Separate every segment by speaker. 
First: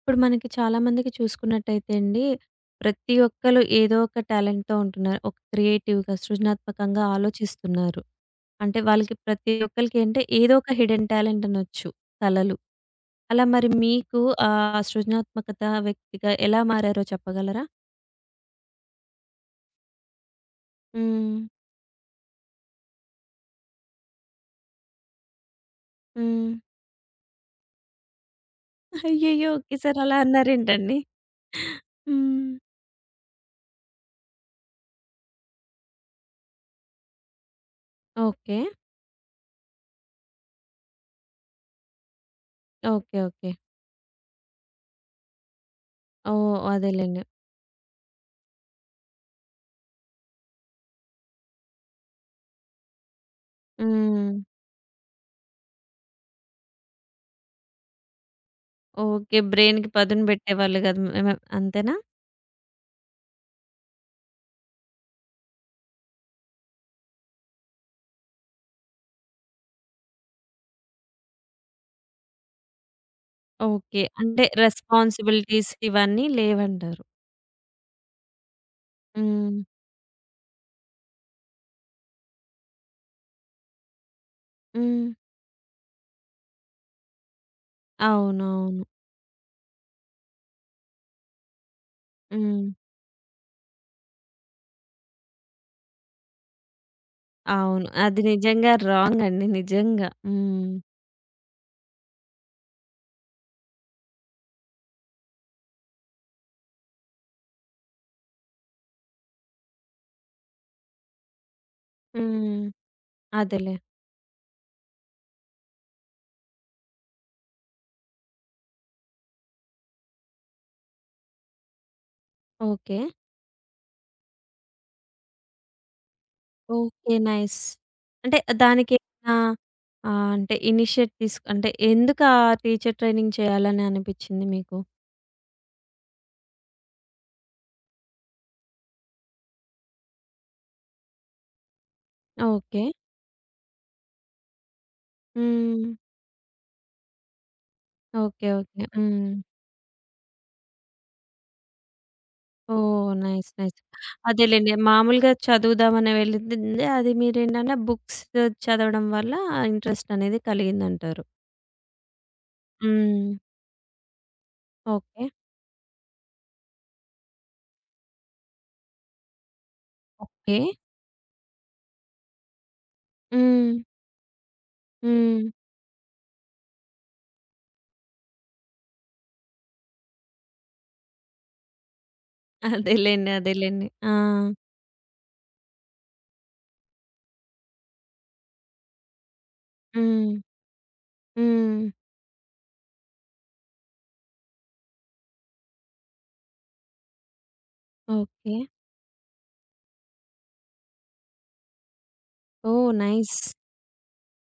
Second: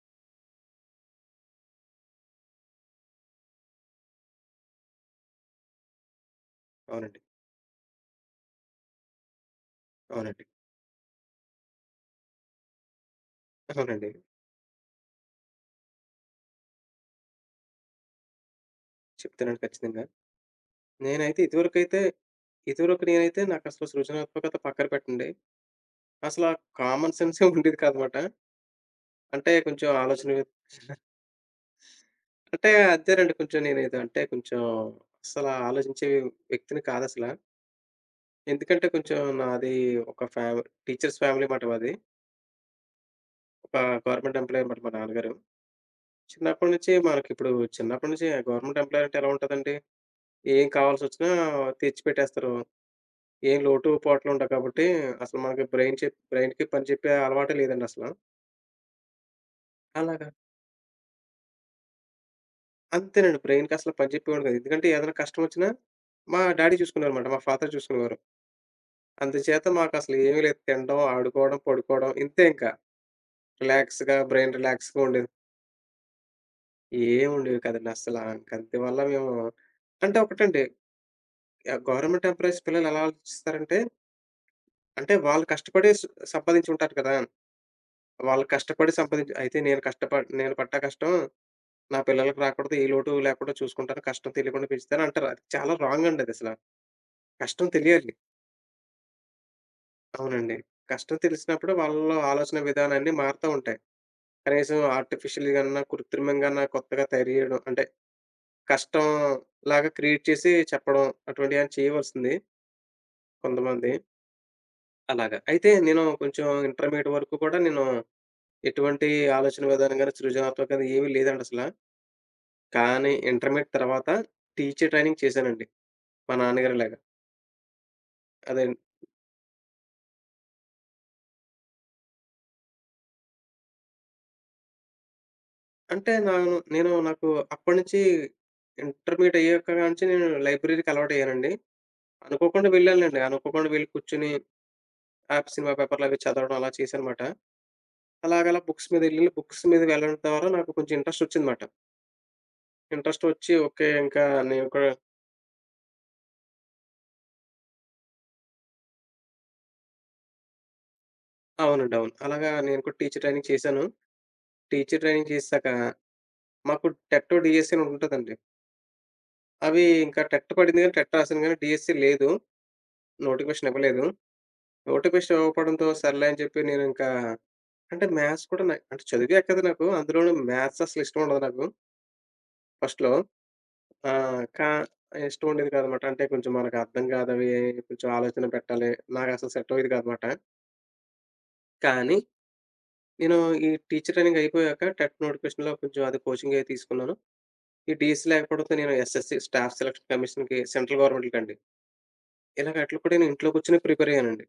Speaker 1: ఇప్పుడు మనకి చాలామందికి చూసుకున్నట్టయితే అండి, ప్రతి ఒక్కళ్ళు ఏదో ఒక టాలెంట్‌తో ఉంటున్నారు. ఒక క్రియేటివ్‌గా, సృజనాత్మకంగా
Speaker 2: అవునండి.
Speaker 1: ఆలోచిస్తున్నారు. అంటే వాళ్ళకి ప్రతి ఒక్కళ్ళకి అంటే
Speaker 2: అవునండి.
Speaker 1: ఏదో ఒక హిడెన్ టాలెంట్ అనొచ్చు. కళలు. అలా మరి
Speaker 2: అవునండి.
Speaker 1: మీకు ఆ సృజనాత్మకత వ్యక్తిగా ఎలా మారారో చెప్పగలరా?
Speaker 2: చెప్తానండి ఖచ్చితంగా.
Speaker 1: హ్మ్.
Speaker 2: నేనైతే ఇదివరకైతే ఇదివరకు నేనైతే నాకసలు సృజనాత్మకత పక్కన పెట్టండి. అసలా
Speaker 1: హ్మ్.
Speaker 2: కామన్ సెన్సే ఉండేది కాదనమాట.
Speaker 1: అయ్యయ్యో!
Speaker 2: అంటే కొంచెం
Speaker 1: ఒకేసారి అలా
Speaker 2: ఆలోచన వి
Speaker 1: అన్నారేంటండి? హ్మ్.
Speaker 2: అంటే అంతేనండి, కొంచెం నేనేదో, అంటే కొంచెం అసలా ఆలోచించే వ్యక్తిని కాదసల.
Speaker 1: ఓకే.
Speaker 2: ఎందుకంటే కొంచెం నాది ఒక టీచర్స్ ఫ్యామిలీ మాట మాది.
Speaker 1: ఓకే. ఓకే.
Speaker 2: ఒక గవర్నమెంట్ ఎంప్లాయీ అనమాట మా నాన్నగారు.
Speaker 1: ఓహ్!
Speaker 2: చిన్నప్పటి నుంచి
Speaker 1: అదేలెండి.
Speaker 2: మనకిప్పుడు చిన్నప్పటి నుంచి గవర్నమెంట్ ఎంప్లాయీ అంటే ఎలా ఉంటదండి, ఏం కావాల్సొచ్చినా తెచ్చిపెట్టేస్తారు. ఏం
Speaker 1: హ్మ్.
Speaker 2: లోటుపాట్లు ఉండవు కాబట్టి, అసలు మనకి బ్రైన్‌కి పని చెప్పే అలవాటే లేదండి అసల.
Speaker 1: ఓకే. బ్రెయిన్‌కి పదును
Speaker 2: అలాగా?
Speaker 1: పెట్టేవాళ్ళు కాదు. మే మే అంతేనా?
Speaker 2: అంతేనండి. బ్రైన్‌కి అసలు పని చెప్పేవాడు కాదు. ఎందుకంటే ఏదైనా కష్టం వచ్చినా మా డ్యాడీ చూసుకునేవారన్నమాట. మా ఫాదర్ చూసుకునేవారు. అందుచేత మాకసలు ఏమీ లేదు. తినడం, ఆడుకోవడం, పడుకోవడం ఇంతే ఇంకా.
Speaker 1: ఓకే. అంటే
Speaker 2: రిలాక్స్‌గా ఉండేది.
Speaker 1: రెస్పాన్సిబిలిటీస్ ఇవన్నీ లేవంటారు.
Speaker 2: ఏమి ఉండేవి కాదండి అస్సల. ఇంక అందువల్ల మేము
Speaker 1: హ్మ్.
Speaker 2: అంటే ఒకటండి, గవర్నమెంట్ ఎంప్లాయీస్ పిల్లలు ఎలా ఆలోచిస్తారంటే,
Speaker 1: హ్మ్.
Speaker 2: అంటే వాళ్ళు కష్టపడి స్ సంపాదించి ఉంటారు కదా! వాళ్ళు
Speaker 1: అవునవును.
Speaker 2: కష్టపడి సంపాదించి అయితే నేను పడ్డ కష్టం నా పిల్లలకి
Speaker 1: హ్మ్.
Speaker 2: రాకూడదు. ఏ లోటు లేకుండా చూసుకుంటాను. కష్టం తెలియకుండా పెంచుతానంటారు. అది చాలా రాంగ్ అండి అదసల. కష్టం
Speaker 1: అవును.
Speaker 2: తెలియాలి.
Speaker 1: అది నిజంగా రాంగ్ అండి. నిజంగా.
Speaker 2: అవునండి.
Speaker 1: హ్మ్.
Speaker 2: కష్టం తెలిసినప్పుడు వాళ్ళ ఆలోచన విధానాన్ని మారుతా ఉంటాయి. కనీసం ఆర్టిఫిషియల్‌గన్నా, కృత్రిమంగాన్నా కొత్తగా తయారు చేయడం, అంటే కష్టం లాగా క్రియేట్ చేసి చెప్పడం అటువంటియేమైనా చేయవలసింది
Speaker 1: హ్మ్. అదేలే.
Speaker 2: కొంతమంది. అలాగా. అయితే నేను కొంచెం ఇంటర్మీడియేట్ వరకు కూడా నేను ఎటువంటి ఆలోచన విధానం గాని, సృజనాత్మకత గాని ఏమీ లేదండసల.
Speaker 1: ఓకే.
Speaker 2: కానీ ఇంటర్మీడియేట్ తర్వాత టీచర్ ట్రైనింగ్ చేశానండి. మా నాన్నగారిలాగా.
Speaker 1: ఓకే. నైస్. అంటే
Speaker 2: అదే,
Speaker 1: దానికేమైనా అంటే ఇనిషియేట్ తీసుకు అంటే ఎందుకు టీచర్ ట్రైనింగ్ చేయాలని అనిపిచ్చింది మీకు?
Speaker 2: అంటే నాను నేను నాకు అప్పటినుంచి ఇంటర్మీడియేట్ అయ్యాక నుంచి నేను లైబ్రరీకి అలవాటయ్యానండి. అనుకోకుండా
Speaker 1: ఓకే.
Speaker 2: వెళ్ళానులెండి. అనుకోకుండా వెళ్లి కూర్చొని ఆ సినిమా
Speaker 1: హ్మ్.
Speaker 2: పేపర్‌లు అవి చదవడం అలా చేశానమాట.
Speaker 1: ఓకే.
Speaker 2: అలాగలా
Speaker 1: ఓకే.
Speaker 2: బుక్స్ మీద ఎళ్లి
Speaker 1: హ్మ్.
Speaker 2: బుక్స్ మీద వెళ్ళడం ద్వారా నాకు కొంచెం ఇంట్రెస్ట్ వచ్చిందమాట.
Speaker 1: ఓహ్!
Speaker 2: Interest
Speaker 1: nice.
Speaker 2: వచ్చి
Speaker 1: నైస్.
Speaker 2: ఓకే. ఇంకా నేను
Speaker 1: అదేలెండి.
Speaker 2: కూడా
Speaker 1: మామూలుగా చదువుదామని వెళ్ళింది. అది మీరేంటంటే బుక్స్ చదవడం వల్ల ఇంట్రెస్ట్ అనేది కలిగిందంటారు.
Speaker 2: అవునండి. అవును. అలాగా నేను కూడా టీచర్
Speaker 1: హ్మ్.
Speaker 2: ట్రైనింగ్ చేశాను. Teacher
Speaker 1: okay.
Speaker 2: ట్రైనింగ్ చేసాక మాకు టెట్టో, డీఎస్సీ అని ఉంటదండి. అవి ఇంకా
Speaker 1: ఓకే.
Speaker 2: టెట్ రాసాను గానీ డీఎస్సీ లేదు. నోటిఫికేషన్
Speaker 1: హ్మ్.
Speaker 2: ఇవ్వలేదు. నోటిఫికేషన్
Speaker 1: హ్మ్.
Speaker 2: ఇవ్వకపోవడంతో సర్లే అని చెప్పి నేను ఇంకా అంటే మ్యాథ్స్ కూడా నాకు, అంటే చదివే కదా నాకు. అందులోను మ్యాథ్స్ అసలు ఇష్టం ఉండదు నాకు ఫస్ట్‌లో.
Speaker 1: అదేలెండి. అదేలెండి. ఆ!
Speaker 2: ఆహ్, కా ఇష్టం ఉండేది కాదనమాట. అంటే కొంచెం మనకు అర్థం కాదవి, కొంచెం ఆలోచన పెట్టాలి. నాకసలు సెట్ అవ్వేది కాదనమాట.
Speaker 1: హ్మ్. హ్మ్.
Speaker 2: కానీ నేను ఈ టీచర్ ట్రైనింగ్ అయిపోయాక టెట్ నోటిఫికేషన్‌లో కొంచెం అది కోచింగే తీసుకున్నాను. ఈ డీఎస్సీ
Speaker 1: ఓకే.
Speaker 2: లేకపోవడంతో నేను ఎస్ఎస్సీ స్టాఫ్ సెలక్షన్ కమిషన్‌కి సెంట్రల్ గవర్నమెంట్‌కండి. ఇలాగ
Speaker 1: ఓహ్!
Speaker 2: ఆటిలకి కూడా నేను
Speaker 1: నైస్.
Speaker 2: ఇంట్లో కూర్చొని ప్రిపేర్ అయ్యానండి.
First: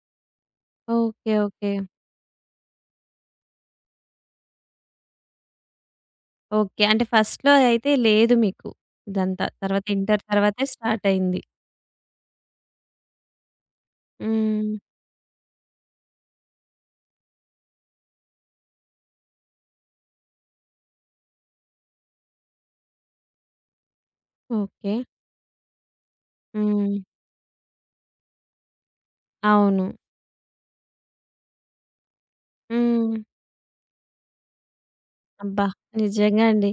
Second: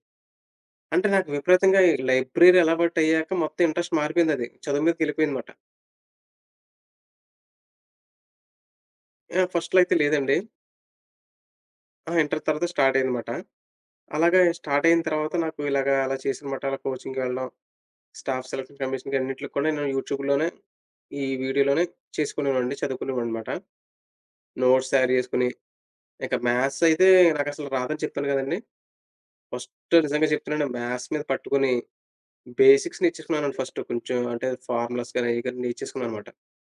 Speaker 2: అంటే నాకు
Speaker 1: ఓకే. ఓకే.
Speaker 2: విపరీతంగా ఈ లైబ్రరీ అలవాటయ్యాక మొత్తం ఇంట్రెస్ట్ మారిపోయిందది. చదువు మీదకెళ్ళిపోయిందనమాట.
Speaker 1: ఓకే. అంటే ఫస్ట్‌లో అయితే లేదు మీకు ఇదంతా.
Speaker 2: ఫస్ట్‌లో
Speaker 1: తర్వాత
Speaker 2: అయితే
Speaker 1: ఇంటర్
Speaker 2: లేదండి.
Speaker 1: తర్వాతే స్టార్ట్ అయింది.
Speaker 2: ఆ! ఇంటర్ తర్వాత స్టార్ట్ అయిందమాట. అలాగే
Speaker 1: హ్మ్.
Speaker 2: స్టార్ట్ అయిన తర్వాత నాకు ఇలాగా అలా చేశానమాట. అలా కోచింగ్‌కి వెళ్ళడం, స్టాఫ్ సెలక్షన్ కమిషన్‌కి అన్నిట్లికి కూడా నేను యూట్యూబ్‌లోనే, ఈ వీడియోలోనే చేసుకునేవాడిని. చదువుకునేవాడినమాట. Notes
Speaker 1: okay.
Speaker 2: తయారు చేసుకొని, ఇక మ్యాథ్స్
Speaker 1: హ్మ్.
Speaker 2: అయితే నాకసలు రాదని చెప్పాను కదండీ!
Speaker 1: అవును.
Speaker 2: ఫస్ట్ నిజంగా చెప్తున్నాను, మ్యాథ్స్ మీద పట్టుకొని బేసిక్స్
Speaker 1: హ్మ్.
Speaker 2: నేర్చేసుకున్నానండి ఫస్ట్ కొంచెం. అంటే ఫార్ములాస్ గాని, అయి గాని
Speaker 1: అబ్బా!
Speaker 2: నేర్చేసుకున్నానమాట.
Speaker 1: నిజంగా అండి.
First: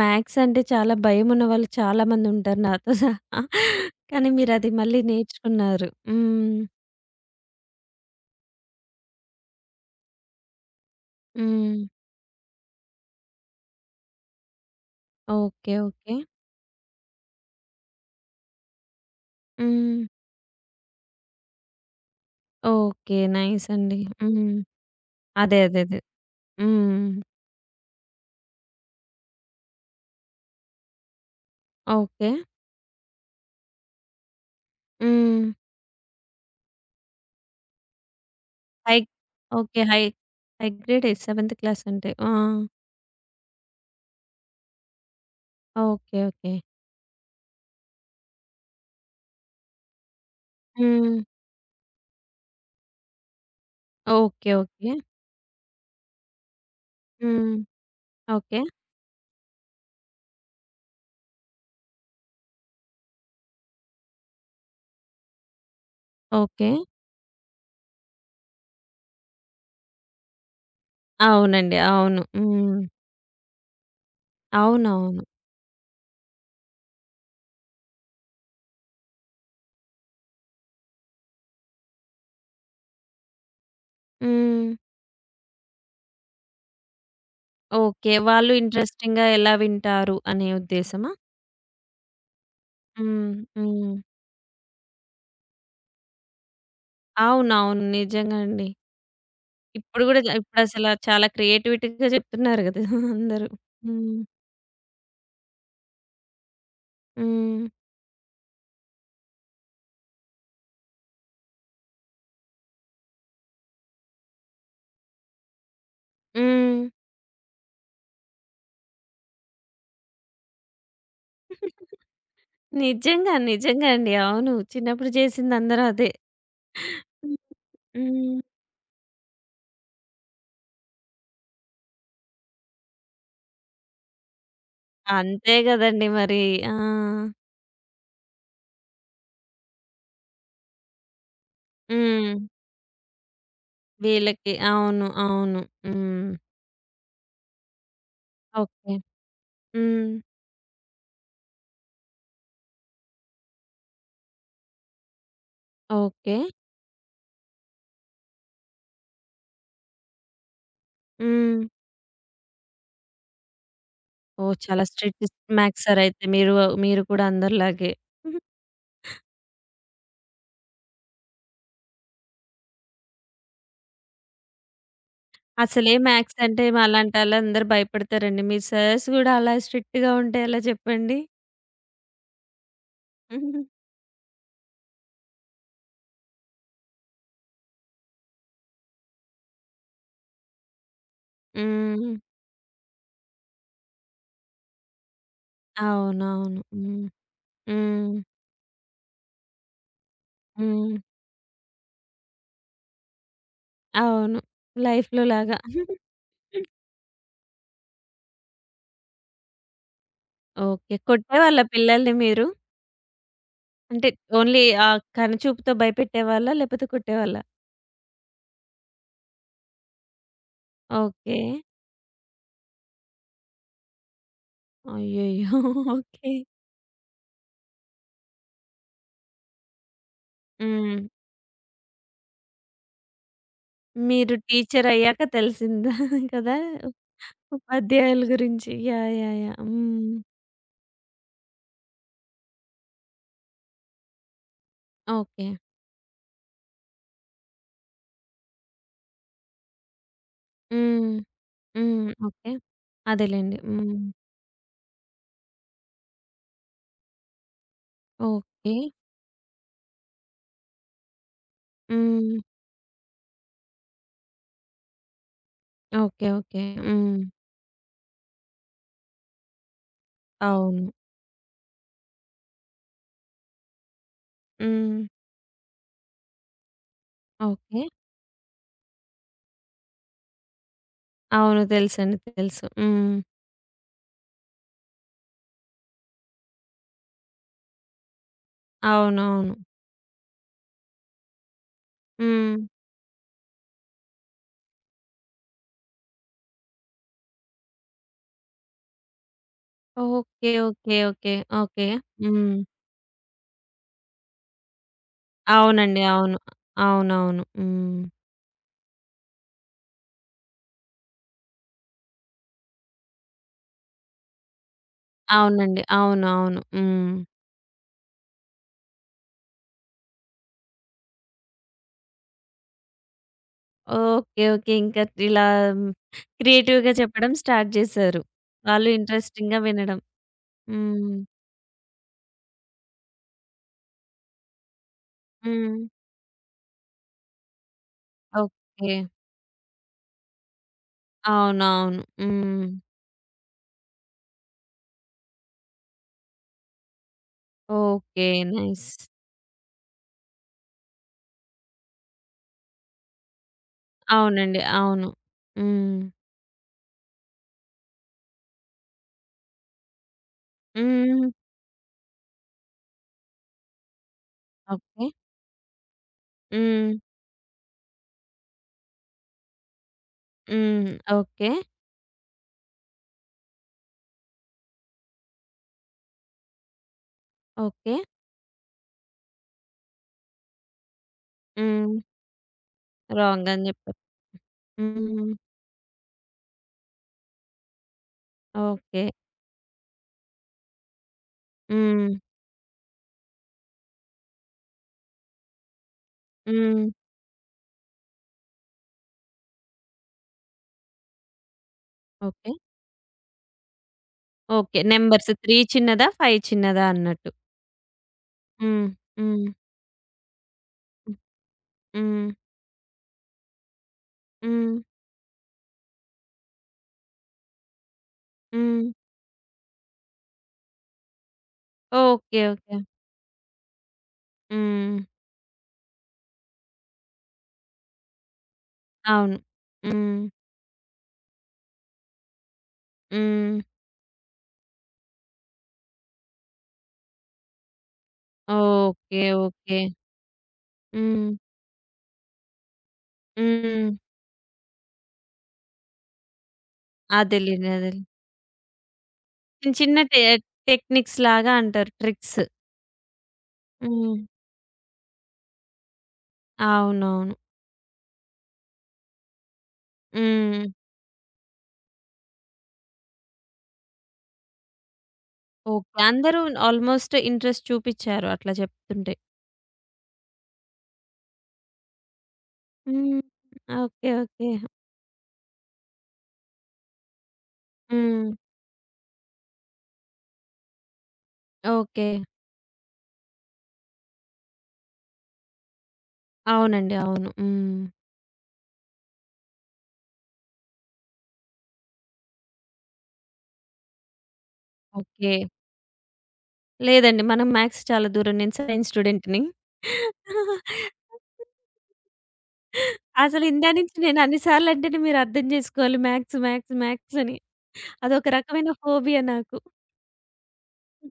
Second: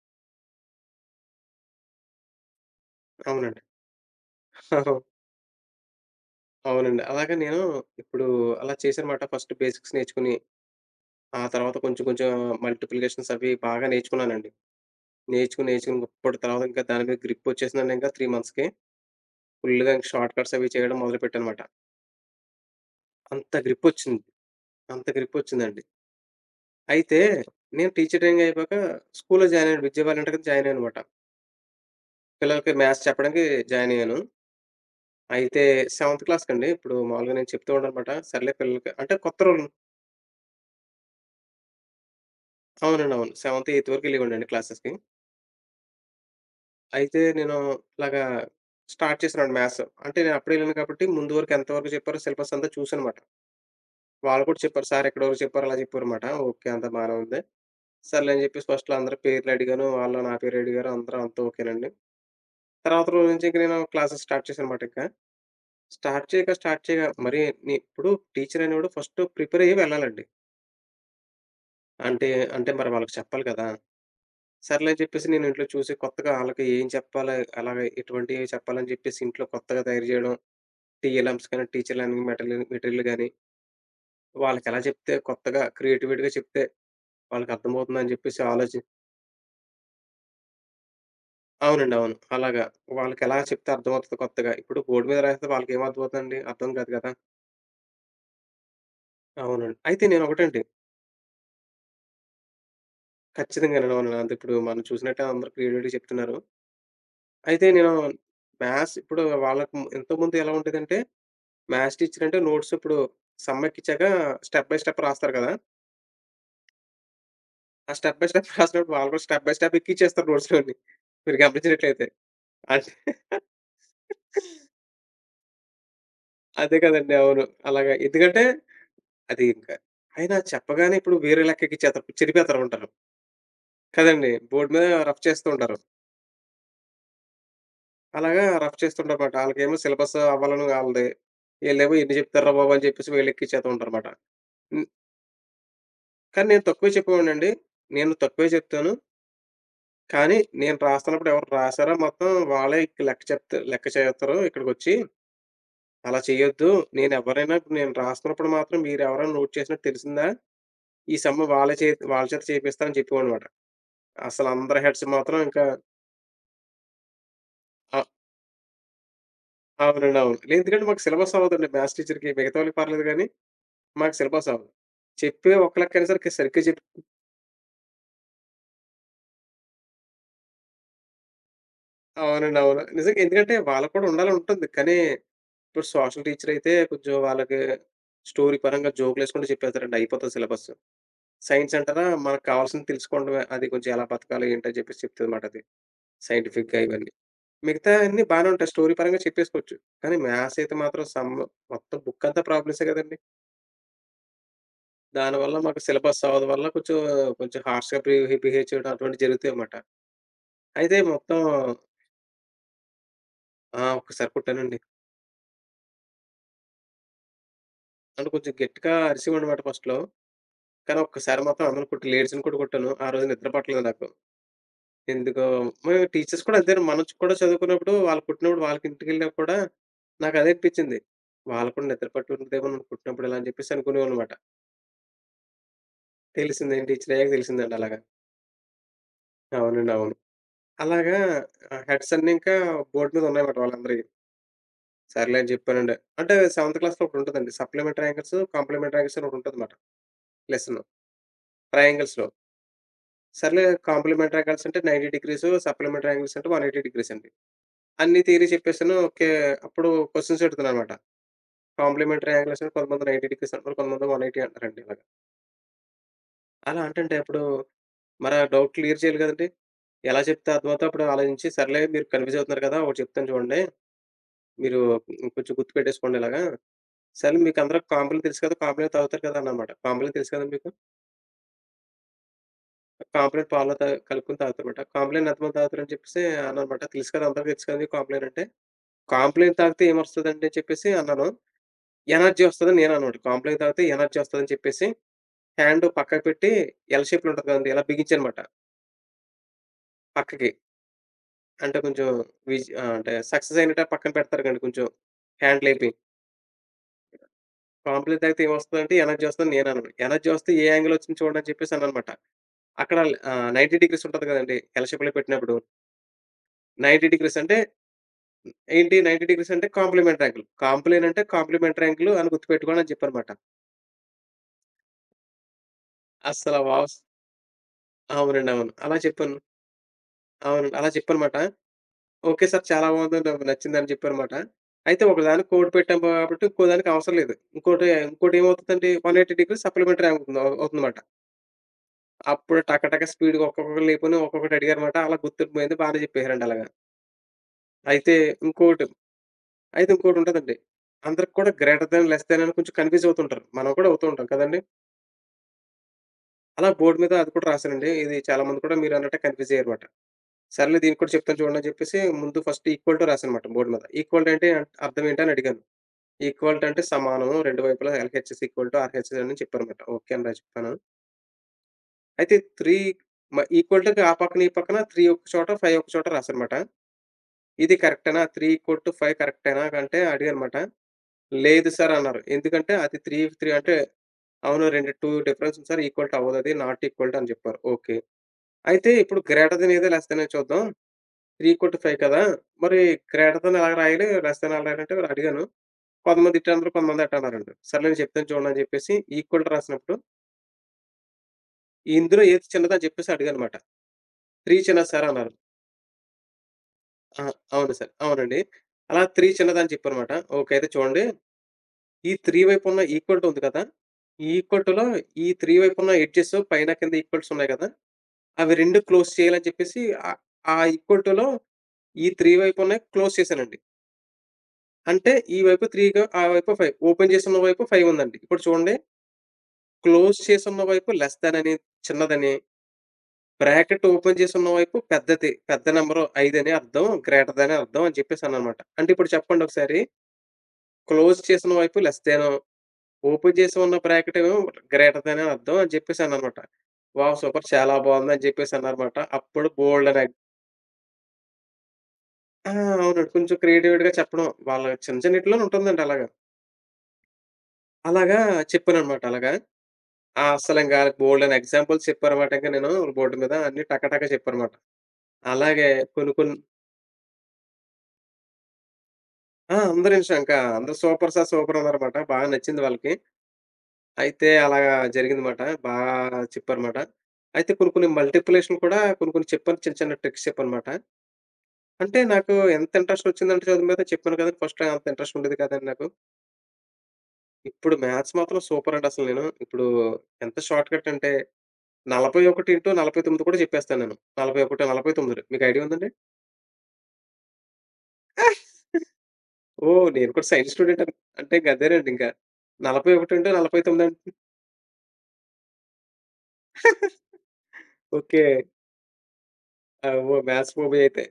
Speaker 1: మ్యాథ్స్ అంటే చాలా భయమున్న వాళ్ళు చాలామందుంటారు నాతో సహా.
Speaker 2: అవునండి.
Speaker 1: కానీ మీరది
Speaker 2: అవును.
Speaker 1: మళ్ళీ నేర్చుకున్నారు. హ్మ్.
Speaker 2: అవునండి. అలాగే నేను ఇప్పుడు అలా చేశానమాట. ఫస్ట్ బేసిక్స్ నేర్చుకొని ఆ తర్వాత
Speaker 1: హ్మ్.
Speaker 2: కొంచెం కొంచెం మల్టిప్లికేషన్స్ అవి బాగా నేర్చుకున్నానండి. నేర్చుకొని,
Speaker 1: ఓకే.
Speaker 2: నేర్చుకొని
Speaker 1: ఓకే.
Speaker 2: ఇప్పటి తర్వాత ఇంకా దాని మీద గ్రిప్పొచ్చేసిందండి ఇంకా 3 మంత్స్‌కే. ఫుల్‌గా
Speaker 1: హ్మ్.
Speaker 2: ఇంక షార్ట్ కట్స్ అవి చేయడం మొదలుపెట్టానమాట.
Speaker 1: ఓకే.
Speaker 2: అంత
Speaker 1: నైస్ అండి.
Speaker 2: గ్రిప్పొచ్చింది.
Speaker 1: హ్మ్.
Speaker 2: అంత
Speaker 1: అదే. అదే.
Speaker 2: గ్రిప్పొచ్చిందండి.
Speaker 1: అదే. హ్మ్.
Speaker 2: అయితే నేను టీచర్ ట్రైనింగ్ అయిపోయాక స్కూల్‌లో జాయిన్ అయ్యాను. విద్యాబాల ఇంటర్ కింద జాయిన్ అయ్యాననమాట.
Speaker 1: ఓకే.
Speaker 2: పిల్లలకి మ్యాథ్స్ చెప్పడానికి జాయిన్ అయ్యాను.
Speaker 1: హ్మ్.
Speaker 2: అయితే సెవెంత్ క్లాస్‌కండి. ఇప్పుడు మామూలుగా నేను చెప్తూ ఉంటాననమాట. సర్లే పిల్లలకి
Speaker 1: హై
Speaker 2: అంటే కొత్త రోల్,
Speaker 1: ఓకే. హై హై గ్రేడే సెవెంత్ క్లాస్ అంటే. ఆ!
Speaker 2: అవునండి. అవును. సెవెంత్, ఎయిత్ వరకు ఎళ్ళేవాడినండి క్లాసెస్‌కి.
Speaker 1: ఓకే. ఓకే.
Speaker 2: అయితే నేను ఇలాగా స్టార్ట్ చేశానండి మ్యాథ్స్. అంటే నేను అప్పుడే ఎళ్ళాను కాబట్టి
Speaker 1: హ్మ్.
Speaker 2: ముందు వరకు ఎంతవరకు చెప్పారో సిలబస్ అంతా చూసానమాట. వాళ్ళు
Speaker 1: ఓకే.
Speaker 2: కూడా చెప్పారు.
Speaker 1: ఓకే.
Speaker 2: సార్ ఎక్కడి వరకు చెప్పారు అలా చెప్పారన్నమాట. ఓకే. అంతా బానే ఉంది.
Speaker 1: హ్మ్.
Speaker 2: సర్లే అని
Speaker 1: ఓకే.
Speaker 2: చెప్పేసి ఫస్ట్‌లో అందరి పేర్లు అడిగాను. వాళ్ళు నా పేరు అడిగారు. అందరూ అంతా ఓకేనండి. తర్వాత రోజు నుంచి ఇంక నేను క్లాసెస్ స్టార్ట్ చేశానన్నమాట ఇంకా. స్టార్ట్ చేయక,
Speaker 1: ఓకే.
Speaker 2: స్టార్ట్ చేయక మరి ఇప్పుడు టీచర్ అనేవాడు ఫస్ట్ ప్రిపేర్ అయ్యి వెళ్ళాలండి.
Speaker 1: అవునండి. అవును.
Speaker 2: అంటే అంటే
Speaker 1: హ్మ్.
Speaker 2: మరి వాళ్ళకి చెప్పాలి కదా! సర్లే అని
Speaker 1: అవునవును.
Speaker 2: చెప్పేసి నేను ఇంట్లో చూసి కొత్తగా ఆళ్ళకి ఏం చెప్పాలి, అలాగే ఎటువంటివి చెప్పాలని చెప్పేసి ఇంట్లో కొత్తగా తయారు చేయడం. టీ ఎలమ్స్ కానీ, టీచర్ లెర్నింగ్ మెటీరియల్ మెటీరియల్ గాని,
Speaker 1: హ్మ్.
Speaker 2: వాళ్ళకెలా చెప్తే కొత్తగా క్రియేటివిటీగా చెప్తే వాళ్ళకర్థమవుతుందని
Speaker 1: ఓకే.
Speaker 2: చెప్పేసి
Speaker 1: వాళ్ళు ఇంట్రెస్టింగ్‌గా ఎలా వింటారు అనే ఉద్దేశమా?
Speaker 2: అవునండి. అవును. అలాగా.
Speaker 1: హ్మ్.
Speaker 2: వాళ్ళకెలా చెప్తే
Speaker 1: హ్మ్.
Speaker 2: అర్థమవుతది కొత్తగా. ఇప్పుడు బోర్డ్ మీద రాస్తే వాళ్ళకేం అర్థమవుతుందండి? అర్థం కాదు కదా!
Speaker 1: అవునవును. నిజంగా అండి.
Speaker 2: అవునండి.
Speaker 1: ఇప్పుడు
Speaker 2: అయితే
Speaker 1: గూడా
Speaker 2: నేను ఒకటండి
Speaker 1: ఇప్పుడసలా చాలా క్రియేటివిటీగా చెప్తున్నారు గదా! అందరూ.
Speaker 2: ఖచ్చితంగానండి. అవును.
Speaker 1: హ్మ్.
Speaker 2: అది ఇప్పుడు మనం చూసినట్టే అందరూ క్రియేటివిటీ చెప్తున్నారు.
Speaker 1: హ్మ్.
Speaker 2: అయితే నేను మ్యాథ్స్ ఇప్పుడు వాళ్ళకి ఇంతకుముందు ఎలా ఉండేదంటే మ్యాథ్స్ టీచర్ అంటే నోట్స్ ఇప్పుడు సమ్ ఎక్కిచ్చాక స్టెప్ బై స్టెప్ రాస్తారు కదా!
Speaker 1: హ్మ్.
Speaker 2: ఆ స్టెప్ బై స్టెప్ రాసినప్పుడు వాళ్ళు కూడా స్టెప్ బై స్టెప్ ఎక్కిచ్చేస్తారు నోట్స్‌లోని. మీరు గమనించినట్లయితే. అంటే
Speaker 1: నిజంగా. నిజంగా అండి. అవును. చిన్నప్పుడు చేసింది అందరూ అదే.
Speaker 2: అదే కదండీ! అవును. అలాగా
Speaker 1: హ్మ్.
Speaker 2: ఎందుకంటే అది ఇంకా ఆయన చెప్పగానే ఇప్పుడు వేరే లెక్క ఎక్కిచ్చేస్తారు. చెరిపేత్తా ఉంటారు. కదండీ! బోర్డ్ మీద రఫ్ చేస్తూ
Speaker 1: అంతే
Speaker 2: ఉంటారు.
Speaker 1: గదండీ మరి. ఆ!
Speaker 2: అలాగా రఫ్ చేస్తుంటారన్నమాట. ఆళ్ళకేమో సిలబస్ అవ్వాలని ఆళ్ళది. ఈళ్ళేమో ఎన్ని
Speaker 1: హ్మ్.
Speaker 2: చెప్తార్రా బాబు అని చెప్పేసి వీళ్ళు ఎక్కిచ్చేతూ ఉంటారన్నమాట.
Speaker 1: వీళ్ళకి
Speaker 2: హ్మ్.
Speaker 1: అవును. అవును. హ్మ్.
Speaker 2: కానీ నేను తక్కువే చెప్పేవాడినండి. నేను తక్కువే చెప్తాను.
Speaker 1: ఓకే. హ్మ్.
Speaker 2: కానీ నేను రాస్తున్నప్పుడు ఎవరు రాసారో మొత్తం వాళ్ళే ఇక్ లెక్క చెప్తా లెక్క చేస్తారు ఇక్కడికొచ్చి. అలా
Speaker 1: ఓకే.
Speaker 2: చేయొద్దు. నేనెవరైనా ఇప్పుడు నేను రాస్తున్నప్పుడు మాత్రం మీరెవరైనా నోట్ చేసినట్టు తెలిసిందా? ఈ సమ్
Speaker 1: హ్మ్.
Speaker 2: వాళ్ళ చేత చేపిస్తా అని చెప్పేవాడనమాట.
Speaker 1: ఓహ్!
Speaker 2: అసలందరి
Speaker 1: చాలా
Speaker 2: హెడ్స్
Speaker 1: స్ట్రిక్ట్
Speaker 2: మాత్రం ఇంకా
Speaker 1: మ్యాథ్స్ సార్ అయితే మీరు, మీరు కూడా అందరిలాగే.
Speaker 2: అ
Speaker 1: హుహు.
Speaker 2: అవునండి. అవును. లేదు, ఎందుకంటే మాకు సిలబస్ అవ్వదండి మ్యాథ్స్ టీచర్‌కి. మిగతా వాళ్ళకి పర్లేదు గానీ, మాకు సిలబస్ అవ్వదు. చెప్పే ఒక్క
Speaker 1: అసలే
Speaker 2: లెక్కైనా సరే
Speaker 1: మ్యాథ్స్
Speaker 2: సరిగ్గా
Speaker 1: అంటే
Speaker 2: చెప్
Speaker 1: మాలాంటోళ్ళందరూ భయపడతారండి. మీ సార్స్ గూడా అలా స్ట్రిక్ట్‌గా ఉంటే ఎలా చెప్పండి?
Speaker 2: అవునండి. అవును. నిజంగా ఎందుకంటే
Speaker 1: హుహుహు.
Speaker 2: వాళ్ళకి కూడా ఉండాలనుంటుంది. కానీ, ఇప్పుడు సోషల్ టీచరయితే కొంచెం వాళ్ళకి స్టోరీ పరంగా జోకులేసుకుంటూ చెప్పేస్తారండి. అయిపోతది సిలబస్సు. సైన్స్ అంటారా,
Speaker 1: హ్మ్.
Speaker 2: మనకు కావాల్సింది తెలుసుకోవడమే. అది కొంచెం ఎలా బతకాలి ఏంటి అని చెప్పేసి చెప్తదన్నమాట అది.
Speaker 1: అవునవును.
Speaker 2: సైంటిఫిక్‌గా
Speaker 1: హ్మ్.
Speaker 2: ఇవన్నీ. మిగతా
Speaker 1: హ్మ్.
Speaker 2: అన్నీ బానే ఉంటాయి. స్టోరీ పరంగా చెప్పేసుకోవచ్చు. కానీ మ్యాథ్స్ అయితే
Speaker 1: హ్మ్.
Speaker 2: మాత్రం సమ్, మొత్తం బుక్ అంతా ప్రాబ్లమ్సే కదండీ!
Speaker 1: అవును. లైఫ్‌లో
Speaker 2: దానివల్ల
Speaker 1: లాగా.
Speaker 2: మాకు సిలబస్ అవ్వదు వల్ల కొంచెం, కొంచెం హార్ష్‌గా బిహేవ్ చేయడం అటువంటివి జరుగుతాయన్నమాట.
Speaker 1: ఓకే.
Speaker 2: అయితే మొత్తం
Speaker 1: కొట్టేవాళ్ళా పిల్లల్ని మీరు?
Speaker 2: ఆ!
Speaker 1: అంటే
Speaker 2: ఒక్కసారి
Speaker 1: ఓన్లీ
Speaker 2: కొట్టానండి.
Speaker 1: కనుచూపుతో భయపెట్టేవాళ్ళా? లేపోతే కొట్టేవాళ్ళా?
Speaker 2: అంటే కొంచెం గట్టిగా అరిసేవాడినన్నమాట ఫస్ట్‌లో. కానీ
Speaker 1: ఓకే.
Speaker 2: ఒక్కసారి మాత్రం అందరిని కొట్టి లేడీస్‌ని కూడా కొట్టాను. ఆ రోజు నిద్ర పట్టలేదు నాకు. ఎందుకో,
Speaker 1: అయ్యయ్యో!
Speaker 2: మేము
Speaker 1: ఓకే.
Speaker 2: టీచర్స్ కూడా అదే మనం కూడా చదువుకున్నప్పుడు వాళ్ళు కొట్టినప్పుడు వాళ్ళకి ఇంటికెళ్ళినా కూడా నాకదే అనిపించింది.
Speaker 1: హ్మ్.
Speaker 2: వాళ్ళు కూడా నిద్ర పట్టి ఉంటదేమో నన్ను కొట్టినప్పుడు ఇలా అని చెప్పేసి అనుకునేవాడినమాట.
Speaker 1: మీరు టీచర్ అయ్యాక తెలిసిందా కదా!
Speaker 2: తెలిసిందేంటి, టీచర్ అయ్యాక తెలిసిందండి అలాగా.
Speaker 1: ఉపాధ్యాయుల గురించి. యాహ్! యాహ్! యాహ్!
Speaker 2: అవునండి.
Speaker 1: హ్మ్.
Speaker 2: అవును. అలాగా, హెడ్స్ అన్నీ ఇంకా బోర్డ్ మీద ఉన్నాయన్నమాట వాళ్ళందరియి. సర్లే
Speaker 1: ఓకే.
Speaker 2: అని చెప్పానండి. అంటే సెవెంత్ క్లాస్‌లో ఒకటుంటదండి. సప్లిమెంట్ ట్రయాంగిల్స్, కాంప్లిమెంట్ ట్రయాంగిల్స్ అని ఒకటుంటదన్నమాట లెసన్
Speaker 1: హ్మ్. హ్మ్.
Speaker 2: ట్రయాంగిల్స్‌లో.
Speaker 1: ఓకే. అదేలెండి.
Speaker 2: సర్లే,
Speaker 1: హ్మ్.
Speaker 2: కాంప్లిమెంట్ ట్రయాంగిల్స్ అంటే 90 డిగ్రీస్, సప్లిమెంట్ ట్రయాంగిల్స్ అంటే 180 డిగ్రీస్ అండి. అన్ని థియరీ
Speaker 1: ఓకే.
Speaker 2: చెప్పేసాను. ఓకే. అప్పుడు క్వెషన్స్ అడుగుతున్నానన్నమాట. కాంప్లిమెంటరీ
Speaker 1: హ్మ్.
Speaker 2: యాంగిల్స్ అని కొంతమంది 90 డిగ్రీస్ అంటున్నారు. కొంతమంది 180 అంటున్నారండి ఇలాగ.
Speaker 1: ఓకే. ఓకే.
Speaker 2: అలా అంటుంటే
Speaker 1: హ్మ్.
Speaker 2: అప్పుడు మరి ఆ డౌట్ క్లియర్ చేయాలి కదండీ! ఎలా చెప్తే అర్థమవుద్దో
Speaker 1: అవును.
Speaker 2: అప్పుడు ఆలోచించి, సర్లే మీరు కన్‌ఫ్యూజ్ అవుతున్నారు కదా! ఒకటి చెప్తాను చూడండి. మీరు
Speaker 1: హ్మ్.
Speaker 2: కొంచెం గుర్తుపెట్టేసుకోండి ఇలాగా. సర్లే మీకు
Speaker 1: ఓకే.
Speaker 2: అందరికి కాంప్లెయిన్ తెలుసు కదా! కాంప్లెయిన్ తాగుతారు కదా! అన్నమాట. కాంప్లెయిన్ తెలుసు కదండీ మీకు.
Speaker 1: అవును. తెలుసండి. తెలుసు. హ్మ్.
Speaker 2: కాంప్లెయిన్ పాలలో కలుపుకొని తాగుతారన్నమాట. కాంప్లెయిన్ ఎంతమంది తాగుతారని చెప్పేసి అన్నానన్నమాట. తెలుసు కదా! అందరికి తెలుసు కదా! మీకు కాంప్లెయిన్ అంటే.
Speaker 1: అవునవును.
Speaker 2: కాంప్లెయిన్ తాగితే ఏమొస్తదండి అని చెప్పేసి అన్నాను. ఎనర్జీ
Speaker 1: హ్మ్.
Speaker 2: ఒస్తదని నేనన్నమాట. కాంప్లెయిన్ తాగితే ఎనర్జీ ఒస్తదని చెప్పేసి, హ్యాండు పక్కకు పెట్టి ఎల్ షేప్‌లో ఉంటది కదండీ! ఇలా బిగించానమాట పక్కకి.
Speaker 1: ఓకే. ఓకే. ఓకే.
Speaker 2: అంటే
Speaker 1: ఓకే.
Speaker 2: కొంచెం
Speaker 1: హ్మ్.
Speaker 2: విజ్ ఆహ్, అంటే సక్సెస్ అయినట్టు పక్కన పెడతారు కదండీ కొంచెం హ్యాండ్ లేపి.
Speaker 1: అవునండి. అవును. అవునవును. హ్మ్.
Speaker 2: కాంప్లెయిన్ తాగితే ఏమొస్తదంటే ఎనర్జీ ఒస్తదని నేనన్నాను. ఎనర్జీ ఒస్తే ఏ యాంగిల్ ఒచ్చింది చూడండి అని చెప్పేసి అన్నానమాట. అక్కడ 90 డిగ్రీస్ ఉంటది కదండీ! ఎల్ షేప్‌లో పెట్టినప్పుడు.
Speaker 1: అవునండి. అవును. అవును.
Speaker 2: 90
Speaker 1: హ్మ్.
Speaker 2: డిగ్రీస్ అంటే ఏంటి 90 డిగ్రీస్ అంటే కాంప్లిమెంటరీ యాంగిల్. కాంప్లెయిన్ అంటే కాంప్లిమెంటరీ యాంగిల్ అని గుర్తుపెట్టుకోండి అని చెప్పానమాట.
Speaker 1: ఓకే. ఓకే. ఇంకా ఇలా హ్మ్.
Speaker 2: అస్సల
Speaker 1: క్రియేటివ్‌గా
Speaker 2: వావ్!
Speaker 1: చెప్పడం స్టార్ట్ జేశారు.
Speaker 2: అవునండి. అవును.
Speaker 1: వాళ్ళు
Speaker 2: అలా చెప్పాను.
Speaker 1: ఇంట్రెస్టింగ్‌గా వినడం.
Speaker 2: అవునండి. అలా
Speaker 1: హ్మ్.
Speaker 2: చెప్పానమాట. Okay sir. చాలా బాగుందని నాకు నచ్చిందని చెప్పారమాట. అయితే ఒకదానికి కోడ్
Speaker 1: హ్మ్.
Speaker 2: పెట్టాం కాబట్టి ఇంకో దానికి అవసరం లేదు. ఇంకోటి, ఇంకోటేమవుతుందండి,
Speaker 1: ఓకే.
Speaker 2: 180 డిగ్రీస్ సప్లిమెంటరీ అవుతుందమాట.
Speaker 1: అవునవును.
Speaker 2: అప్పుడు
Speaker 1: హ్మ్.
Speaker 2: టక టక స్పీడ్‌గా ఒక్కొక్కళ్ళు లేపోని ఒక్కొక్కటి అడిగారుమాట. అలా గుర్తుండిపోయింది. బానే చెప్పేసారండి అలాగా. అయితే
Speaker 1: ఓకే.
Speaker 2: ఇంకోటి
Speaker 1: నైస్.
Speaker 2: అయితే ఇంకోటుంటదండి. అందరికి కూడా గ్రేటర్ థాన్, లెస్ థాన్ అని కొంచెం కన్‌ఫ్యూజ్ అవుతుంటారు. మనం కూడా అవుతూ ఉంటాం కదండీ!
Speaker 1: అవునండి. అవును. హ్మ్.
Speaker 2: అలా బోర్డ్ మీద అది కూడా రాసానండి. ఇది చాలా మంది కూడా మీరన్నట్టే కన్‌ఫ్యూజ్ అయ్యారుమాట. సర్లే దీనికి కూడా
Speaker 1: హ్మ్.
Speaker 2: చెప్తాను చూడండి అని చెప్పేసి ముందు ఫస్ట్ ఈక్వల్ టూ రాసానమాట బోర్డ్ మీద. ఈక్వల్ అంటే అర్థం
Speaker 1: ఓకే.
Speaker 2: ఏంటి అని అడిగాను. ఈక్వల్‌టు అంటే
Speaker 1: హ్మ్.
Speaker 2: సమానం. రెండు వైపులా ఎల్‌హెచ్ఎస్ ఈక్వల్ టు ఆర్‌హెచ్ఎస్ అని చెప్పారనమాట. ఓకే అని చెప్పాను.
Speaker 1: హ్మ్. ఓకే.
Speaker 2: అయితే 3 మ ఈక్వల్ టూ‌కి ఆ పక్కన, ఈ పక్కన 3 ఒక చోట, 5 ఒక చోట రాసారనమాట. ఇది
Speaker 1: ఓకే.
Speaker 2: కరెక్టేనా? 3 ఈక్వల్ టు 5 కరెక్టేనా? అంటే అడిగానమాట. లేదు సార్
Speaker 1: హ్మ్.
Speaker 2: అన్నారు. ఎందుకంటే అది 3,
Speaker 1: రాంగ్
Speaker 2: 3
Speaker 1: అని
Speaker 2: అంటే
Speaker 1: జెప్పారు.
Speaker 2: అవును. రెండు 2
Speaker 1: హ్మ్.
Speaker 2: డిఫరెన్స్ ఉంది సార్. ఈక్వల్ టు అవ్వదది. నాట్ ఈక్వల్ టు అని చెప్పారు. ఓకే. అయితే
Speaker 1: ఓకే.
Speaker 2: ఇప్పుడు గ్రేటర్ దెన్ ఏదో, లెస్ దెన్ ఏదో చూద్దాం. 3 ఈక్వల్ టు 5
Speaker 1: హ్మ్.
Speaker 2: కదా! మరి గ్రేటర్ దెన్ ఎలా రాయాలి? లెస్ దెన్ ఎలా రాయాలి అంటే అడిగాను. కొంతమంది ఇట్టన్నారు,
Speaker 1: హ్మ్.
Speaker 2: కొంతమంది అట్ట అన్నారండి. సర్లే నేను చెప్తాను చూడండి అని చెప్పేసి ఈక్వల్ రాసినప్పుడు ఇందులో ఏది
Speaker 1: ఓకే.
Speaker 2: చిన్నదని చెప్పేసి అడిగానమాట. 3
Speaker 1: ఓకే.
Speaker 2: చిన్నది సార్
Speaker 1: నంబర్స్
Speaker 2: అన్నారు.
Speaker 1: 3 చిన్నదా? 5 చిన్నదా
Speaker 2: ఆ!
Speaker 1: అన్నట్టు.
Speaker 2: అవును సార్. అవునండి.
Speaker 1: హ్మ్.
Speaker 2: అలా 3
Speaker 1: హ్మ్.
Speaker 2: చిన్నదని చెప్పానమాట. ఓకే. అయితే చూడండి
Speaker 1: హ్మ్.
Speaker 2: ఈ
Speaker 1: హ్మ్.
Speaker 2: 3 వైపున్న ఈక్వల్ టూ ఉంది కదా! ఈ ఈక్వల్
Speaker 1: హ్మ్.
Speaker 2: టూలో ఈ 3 వైపున్న ఎడ్జెస్ పైన, కింద ఈక్వల్స్ ఉన్నాయి కదా! అవి 2
Speaker 1: హ్మ్.
Speaker 2: క్లోజ్ చేయాలని చెప్పేసి ఆహ్, ఆ ఈక్వల్ టూలో ఈ 3
Speaker 1: ఓకే. ఓకే.
Speaker 2: వైపున్నయి క్లోజ్ చేశానండి.
Speaker 1: హ్మ్.
Speaker 2: అంటే ఈ వైపు 3గా ఆ వైపు 5. ఓపెన్ చేసున్న వైపు 5 ఉందండి. ఇప్పుడు చూడండి
Speaker 1: అవును.
Speaker 2: క్లోజ్
Speaker 1: హ్మ్.
Speaker 2: చేసున్న వైపు లెస్ థాన్ అని, చిన్నదని,
Speaker 1: హ్మ్.
Speaker 2: బ్రాకెట్ ఓపెన్ చేసి ఉన్న వైపు పెద్దది. పెద్ద నంబరు 5 అని అర్థం. గ్రేటర్ దాన్ అని అర్థం అని చెప్పేసననమాట. అంటే ఇప్పుడు
Speaker 1: ఓకే.
Speaker 2: చెప్పండి
Speaker 1: ఓకే.
Speaker 2: ఒకసారి. క్లోజ్
Speaker 1: హ్మ్.
Speaker 2: చేసిన వైపు లెస్ దాను. ఓపెన్ చేసి ఉన్న
Speaker 1: హ్మ్.
Speaker 2: బ్రాకెట్ ఏమో గ్రేటర్ దాన్ అని అర్థం అని చెప్పేసననమాట. వావ్! సూపర్,
Speaker 1: అదేలెండి.
Speaker 2: చాలా
Speaker 1: అదేలే.
Speaker 2: బావుంది అని చెప్పేసన్నారమాట. అప్పుడు
Speaker 1: చిన్న చిన్న
Speaker 2: బోలెడన్ని
Speaker 1: టెక్నిక్స్‌లాగా అంటారు. ట్రిక్స్.
Speaker 2: ఐ ఆ! అవునండి. కొంచెం క్రియేటివిటీ‌గా
Speaker 1: హ్మ్.
Speaker 2: చెప్పడం. వాళ్ళ చిన్న చిన్నిటిలోనే ఉంటుందండి అలాగా.
Speaker 1: అవునవును.
Speaker 2: అలాగా చెప్పాననమాట అలాగా. ఆ!
Speaker 1: హ్మ్.
Speaker 2: అస్సలింకా బోలెడన్ని ఎగ్జాంపుల్స్ చెప్పారనమాట. ఇంక నేను బోర్డ్ మీద అన్నీ టక టక చెప్పానమాట. అలాగే
Speaker 1: ఓకే.
Speaker 2: కొన్ని కొన్ని
Speaker 1: అందరూ ఆల్‌మోస్ట్ ఇంట్రెస్ట్ చూపిచ్చారు అట్లా చెప్తుంటే.
Speaker 2: ఆ! అందరూ ఇంకా అందరూ సూపర్ సార్ సూపర్ అన్నారమాట. బాగా నచ్చింది వాళ్ళకి.
Speaker 1: హ్మ్. ఓకే.
Speaker 2: అయితే
Speaker 1: ఓకే.
Speaker 2: అలాగా జరిగిందిమాట. చెప్పారుమాట. అయితే కొన్ని కొన్ని
Speaker 1: హ్మ్.
Speaker 2: మల్టిప్లికేషన్ కూడా కొన్ని కొన్ని చెప్పాను. చిన్న చిన్న ట్రిక్స్ చెప్పానుమాట. అంటే
Speaker 1: ఓకే.
Speaker 2: నాకు ఎంత ఇంట్రెస్ట్ వచ్చిందంటే చదువు మీద, చెప్పాను కదండీ ఫస్ట్ అంత ఇంట్రెస్ట్ ఉండేది కాదండి నాకు.
Speaker 1: అవునండి. అవును. హ్మ్.
Speaker 2: ఇప్పుడు మ్యాథ్స్ మాత్రం సూపర్ అండి అసలు నేను. ఇప్పుడు ఎంత షార్ట్ కట్ అంటే 41 ఇంటూ 49 కూడా చెప్పేస్తాను నేను. 41, 49
Speaker 1: ఓకే.
Speaker 2: మీకు ఐడియా ఉందండి?
Speaker 1: లేదండి. మనం మ్యాథ్స్ చాలా దూరం. నేను సైన్స్ స్టూడెంట్‌ని.
Speaker 2: ఓహ్! నేను కూడా సైన్స్ స్టూడెంట్, అంటే గదేనండి ఇంకా. 41 ఇంటూ
Speaker 1: అసలు ఇందా
Speaker 2: 49
Speaker 1: నుంచి
Speaker 2: అంటే
Speaker 1: నేను అన్ని సార్లు అంటేనే మీరు అర్థం చేసుకోవాలి మ్యాథ్స్, మ్యాథ్స్, మ్యాథ్స్ అని.
Speaker 2: ఓకే.
Speaker 1: అదొక రకమైన ఫోబియా నాకు.
Speaker 2: ఆ! ఓ మ్యాథ్స్ మూవీ అయితే.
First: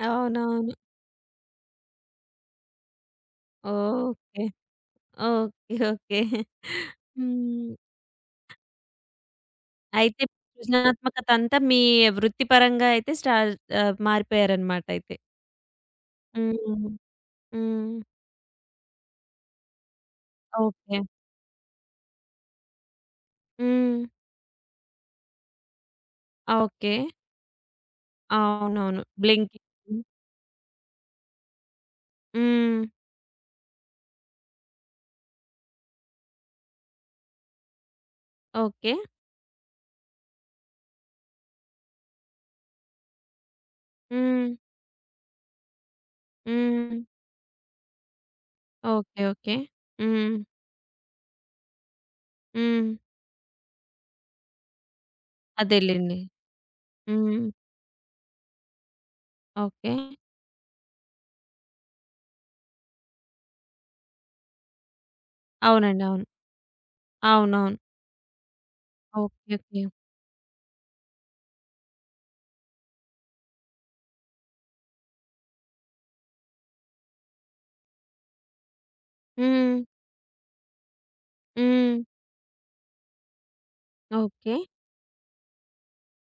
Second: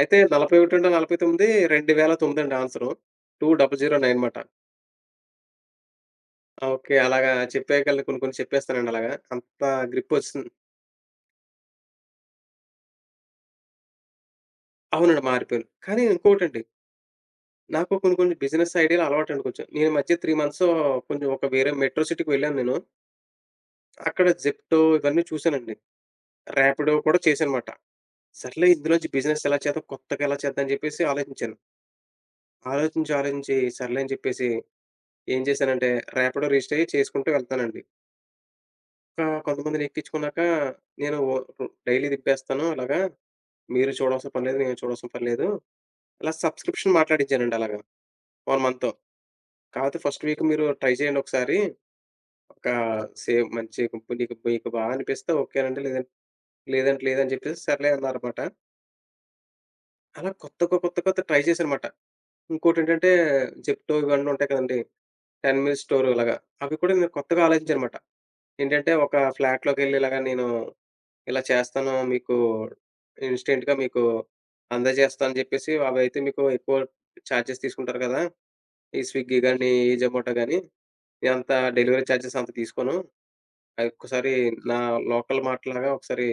Speaker 2: అయితే
Speaker 1: అవునవును.
Speaker 2: 41-49 2009 అండి ఆన్సరు. 2009 మాట.
Speaker 1: ఓకే. ఓకే. ఓకే.
Speaker 2: ఆ! ఓకే. అలాగా
Speaker 1: హ్మ్.
Speaker 2: చెప్పేయగలను కొన్ని కొన్ని చెప్పేస్తానండి అలాగా. అంత
Speaker 1: అయితే
Speaker 2: గ్రిప్పొచ్చేసింది.
Speaker 1: సృజనాత్మకత అంతా మీ వృత్తిపరంగా అయితే మారిపోయారన్నమాట అయితే.
Speaker 2: అవునండి మారిపోయాను. కానీ ఇంకోటండి,
Speaker 1: హ్మ్.
Speaker 2: నాకు
Speaker 1: హ్మ్.
Speaker 2: కొన్ని కొన్ని బిజినెస్ ఐడియాలు అలవాటండి కొంచెం. నేను ఈ మధ్య 3 మంత్స్
Speaker 1: ఓకే.
Speaker 2: కొంచెం ఒక వేరే మెట్రో సిటీకి వెళ్ళాను నేను.
Speaker 1: హ్మ్.
Speaker 2: అక్కడ జెప్టో ఇవన్నీ చూసానండి.
Speaker 1: ఓకే.
Speaker 2: ర్యాపిడో కూడా చేశానమాట. సర్లే
Speaker 1: అవునవును.
Speaker 2: ఇందులోంచి బిజినెస్ ఎలా చేద్దాం?
Speaker 1: బ్లింకింగ్.
Speaker 2: కొత్తగా ఎలా చేద్దాం? అని జెప్పేసి ఆలోచించాను.
Speaker 1: హ్మ్.
Speaker 2: ఆలోచించి, సర్లే అని చెప్పేసి ఏం చేశానంటే, ర్యాపిడో రిజిస్టర్ అయ్యి చేసుకుంటూ వెళ్తానండి.
Speaker 1: ఓకే.
Speaker 2: ఇంకా కొంతమందిని ఎక్కించుకున్నాక నేను ఓ రు డైలీ తిప్పేస్తాను అలాగా. మీరు చూడవలసిన పని
Speaker 1: హ్మ్.
Speaker 2: లేదు, నేను చూడవలసిన పని లేదు. అలా సబ్స్క్రిప్షన్
Speaker 1: హ్మ్.
Speaker 2: మాట్లాడించానండి అలాగా 1 మంతు.
Speaker 1: ఓకే. ఓకే.
Speaker 2: కాపోతే ఫస్ట్
Speaker 1: హ్మ్.
Speaker 2: వీక్ మీరు ట్రై చేయండి ఒకసారి. ఒక
Speaker 1: హ్మ్.
Speaker 2: సేమ్ మంచి ఇప్పుడు మీకు బాగా అనిపిస్తే ఓకేనండి. లేదంటే
Speaker 1: అదేలెండి.
Speaker 2: లేదంటే లేదని
Speaker 1: హ్మ్.
Speaker 2: చెప్పేసి సర్లే అన్నారన్నమాట.
Speaker 1: ఓకే.
Speaker 2: అలా కొత్త కొ కొత్త కొత్త ట్రై చేశానన్నమాట. ఇంకోటేంటంటే జెప్టో ఇవన్నీ ఉంటాయి కదండీ. 10 మినిట్స్
Speaker 1: అవునండి.
Speaker 2: స్టోర్
Speaker 1: అవును.
Speaker 2: అలాగా. అవి కూడా నేను కొత్తగా
Speaker 1: అవునవును.
Speaker 2: ఆలోచించానన్నమాట. ఏంటంటే, ఒక
Speaker 1: ఓకే. ఓకే.
Speaker 2: ఫ్లాట్‌లోకెళ్ళి ఇలాగ నేను ఇలా చేస్తాను. ఇన్‌స్టెంట్‌గా మీకు అందజేస్తా అని జెప్పేసి అవైతే మీకు ఎక్కువ చార్జెస్ తీసుకుంటారు కదా! ఈ స్విగ్గీ గాని,
Speaker 1: హ్మ్.
Speaker 2: ఈ జొమాటో గాని. నేనంత
Speaker 1: హ్మ్.
Speaker 2: డెలివరీ చార్జెస్ అంత తీసుకోను. అది ఒక్కసారి
Speaker 1: ఓకే.
Speaker 2: నా లోకల్ మార్ట్‌లాగా ఒకసారి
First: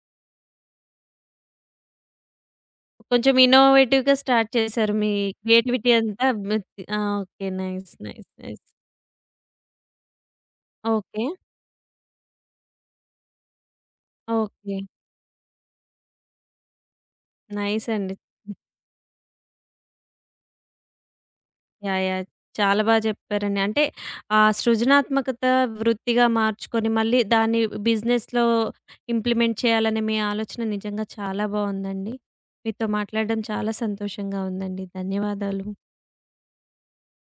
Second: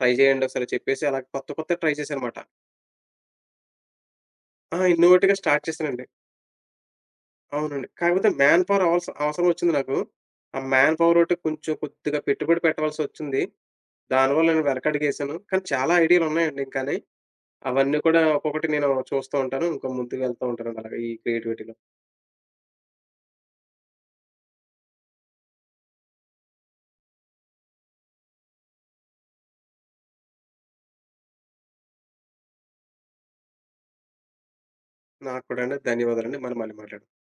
Speaker 2: ట్రై జేయండి ఒకసారి చెప్పేసి అలా కొత్త కొత్తవి ట్రై చేశానమాట.
Speaker 1: కొంచెం ఇన్నోవేటివ్‌గా స్టార్ట్
Speaker 2: ఆ!
Speaker 1: చేశారు. మీ
Speaker 2: ఇన్నోవేటివ్‌గా స్టార్ట్
Speaker 1: క్రియేటివిటీ
Speaker 2: చేశానండి.
Speaker 1: అంతా ఆ! ఓకే.
Speaker 2: అవునండి.
Speaker 1: నైస్.
Speaker 2: కాకపోతే
Speaker 1: నైస్.
Speaker 2: Man
Speaker 1: nice.
Speaker 2: పవర్ అవసరమొచ్చింది నాకు. ఆ మ్యాన్
Speaker 1: ఓకే.
Speaker 2: పవరోటి కొంచెం కొద్దిగా పెట్టుబడి పెట్టవలసొచ్చింది. దానివల్ల నేను
Speaker 1: ఓకే.
Speaker 2: వెనకడుగేశాను. కానీ చాలా ఐడియాలున్నాయండి ఇంకాని.
Speaker 1: నైస్
Speaker 2: అవన్నీ
Speaker 1: అండి.
Speaker 2: కూడా ఒక్కొక్కటి నేను చూస్తూ ఉంటాను. ఇంకా ముందుకు వెళ్తూ ఉంటానండి అలాగా ఈ క్రియేటివిటీలో.
Speaker 1: యాహ్! యాహ్! చాలా బాగా చెప్పారండి. అంటే ఆ సృజనాత్మకత వృత్తిగా మార్చుకొని మళ్ళీ దాన్ని బిజినెస్‌లో ఇంప్లిమెంట్ చేయాలనే మీ ఆలోచన నిజంగా చాలా బావుందండి. మీతో మాట్లాడడం చాలా సంతోషంగా ఉందండి.
Speaker 2: నాకు కూడా
Speaker 1: ధన్యవాదాలు.
Speaker 2: అండి ధన్యవాదాలండి. మనం మళ్ళీ మాట్లాడుకుందాం.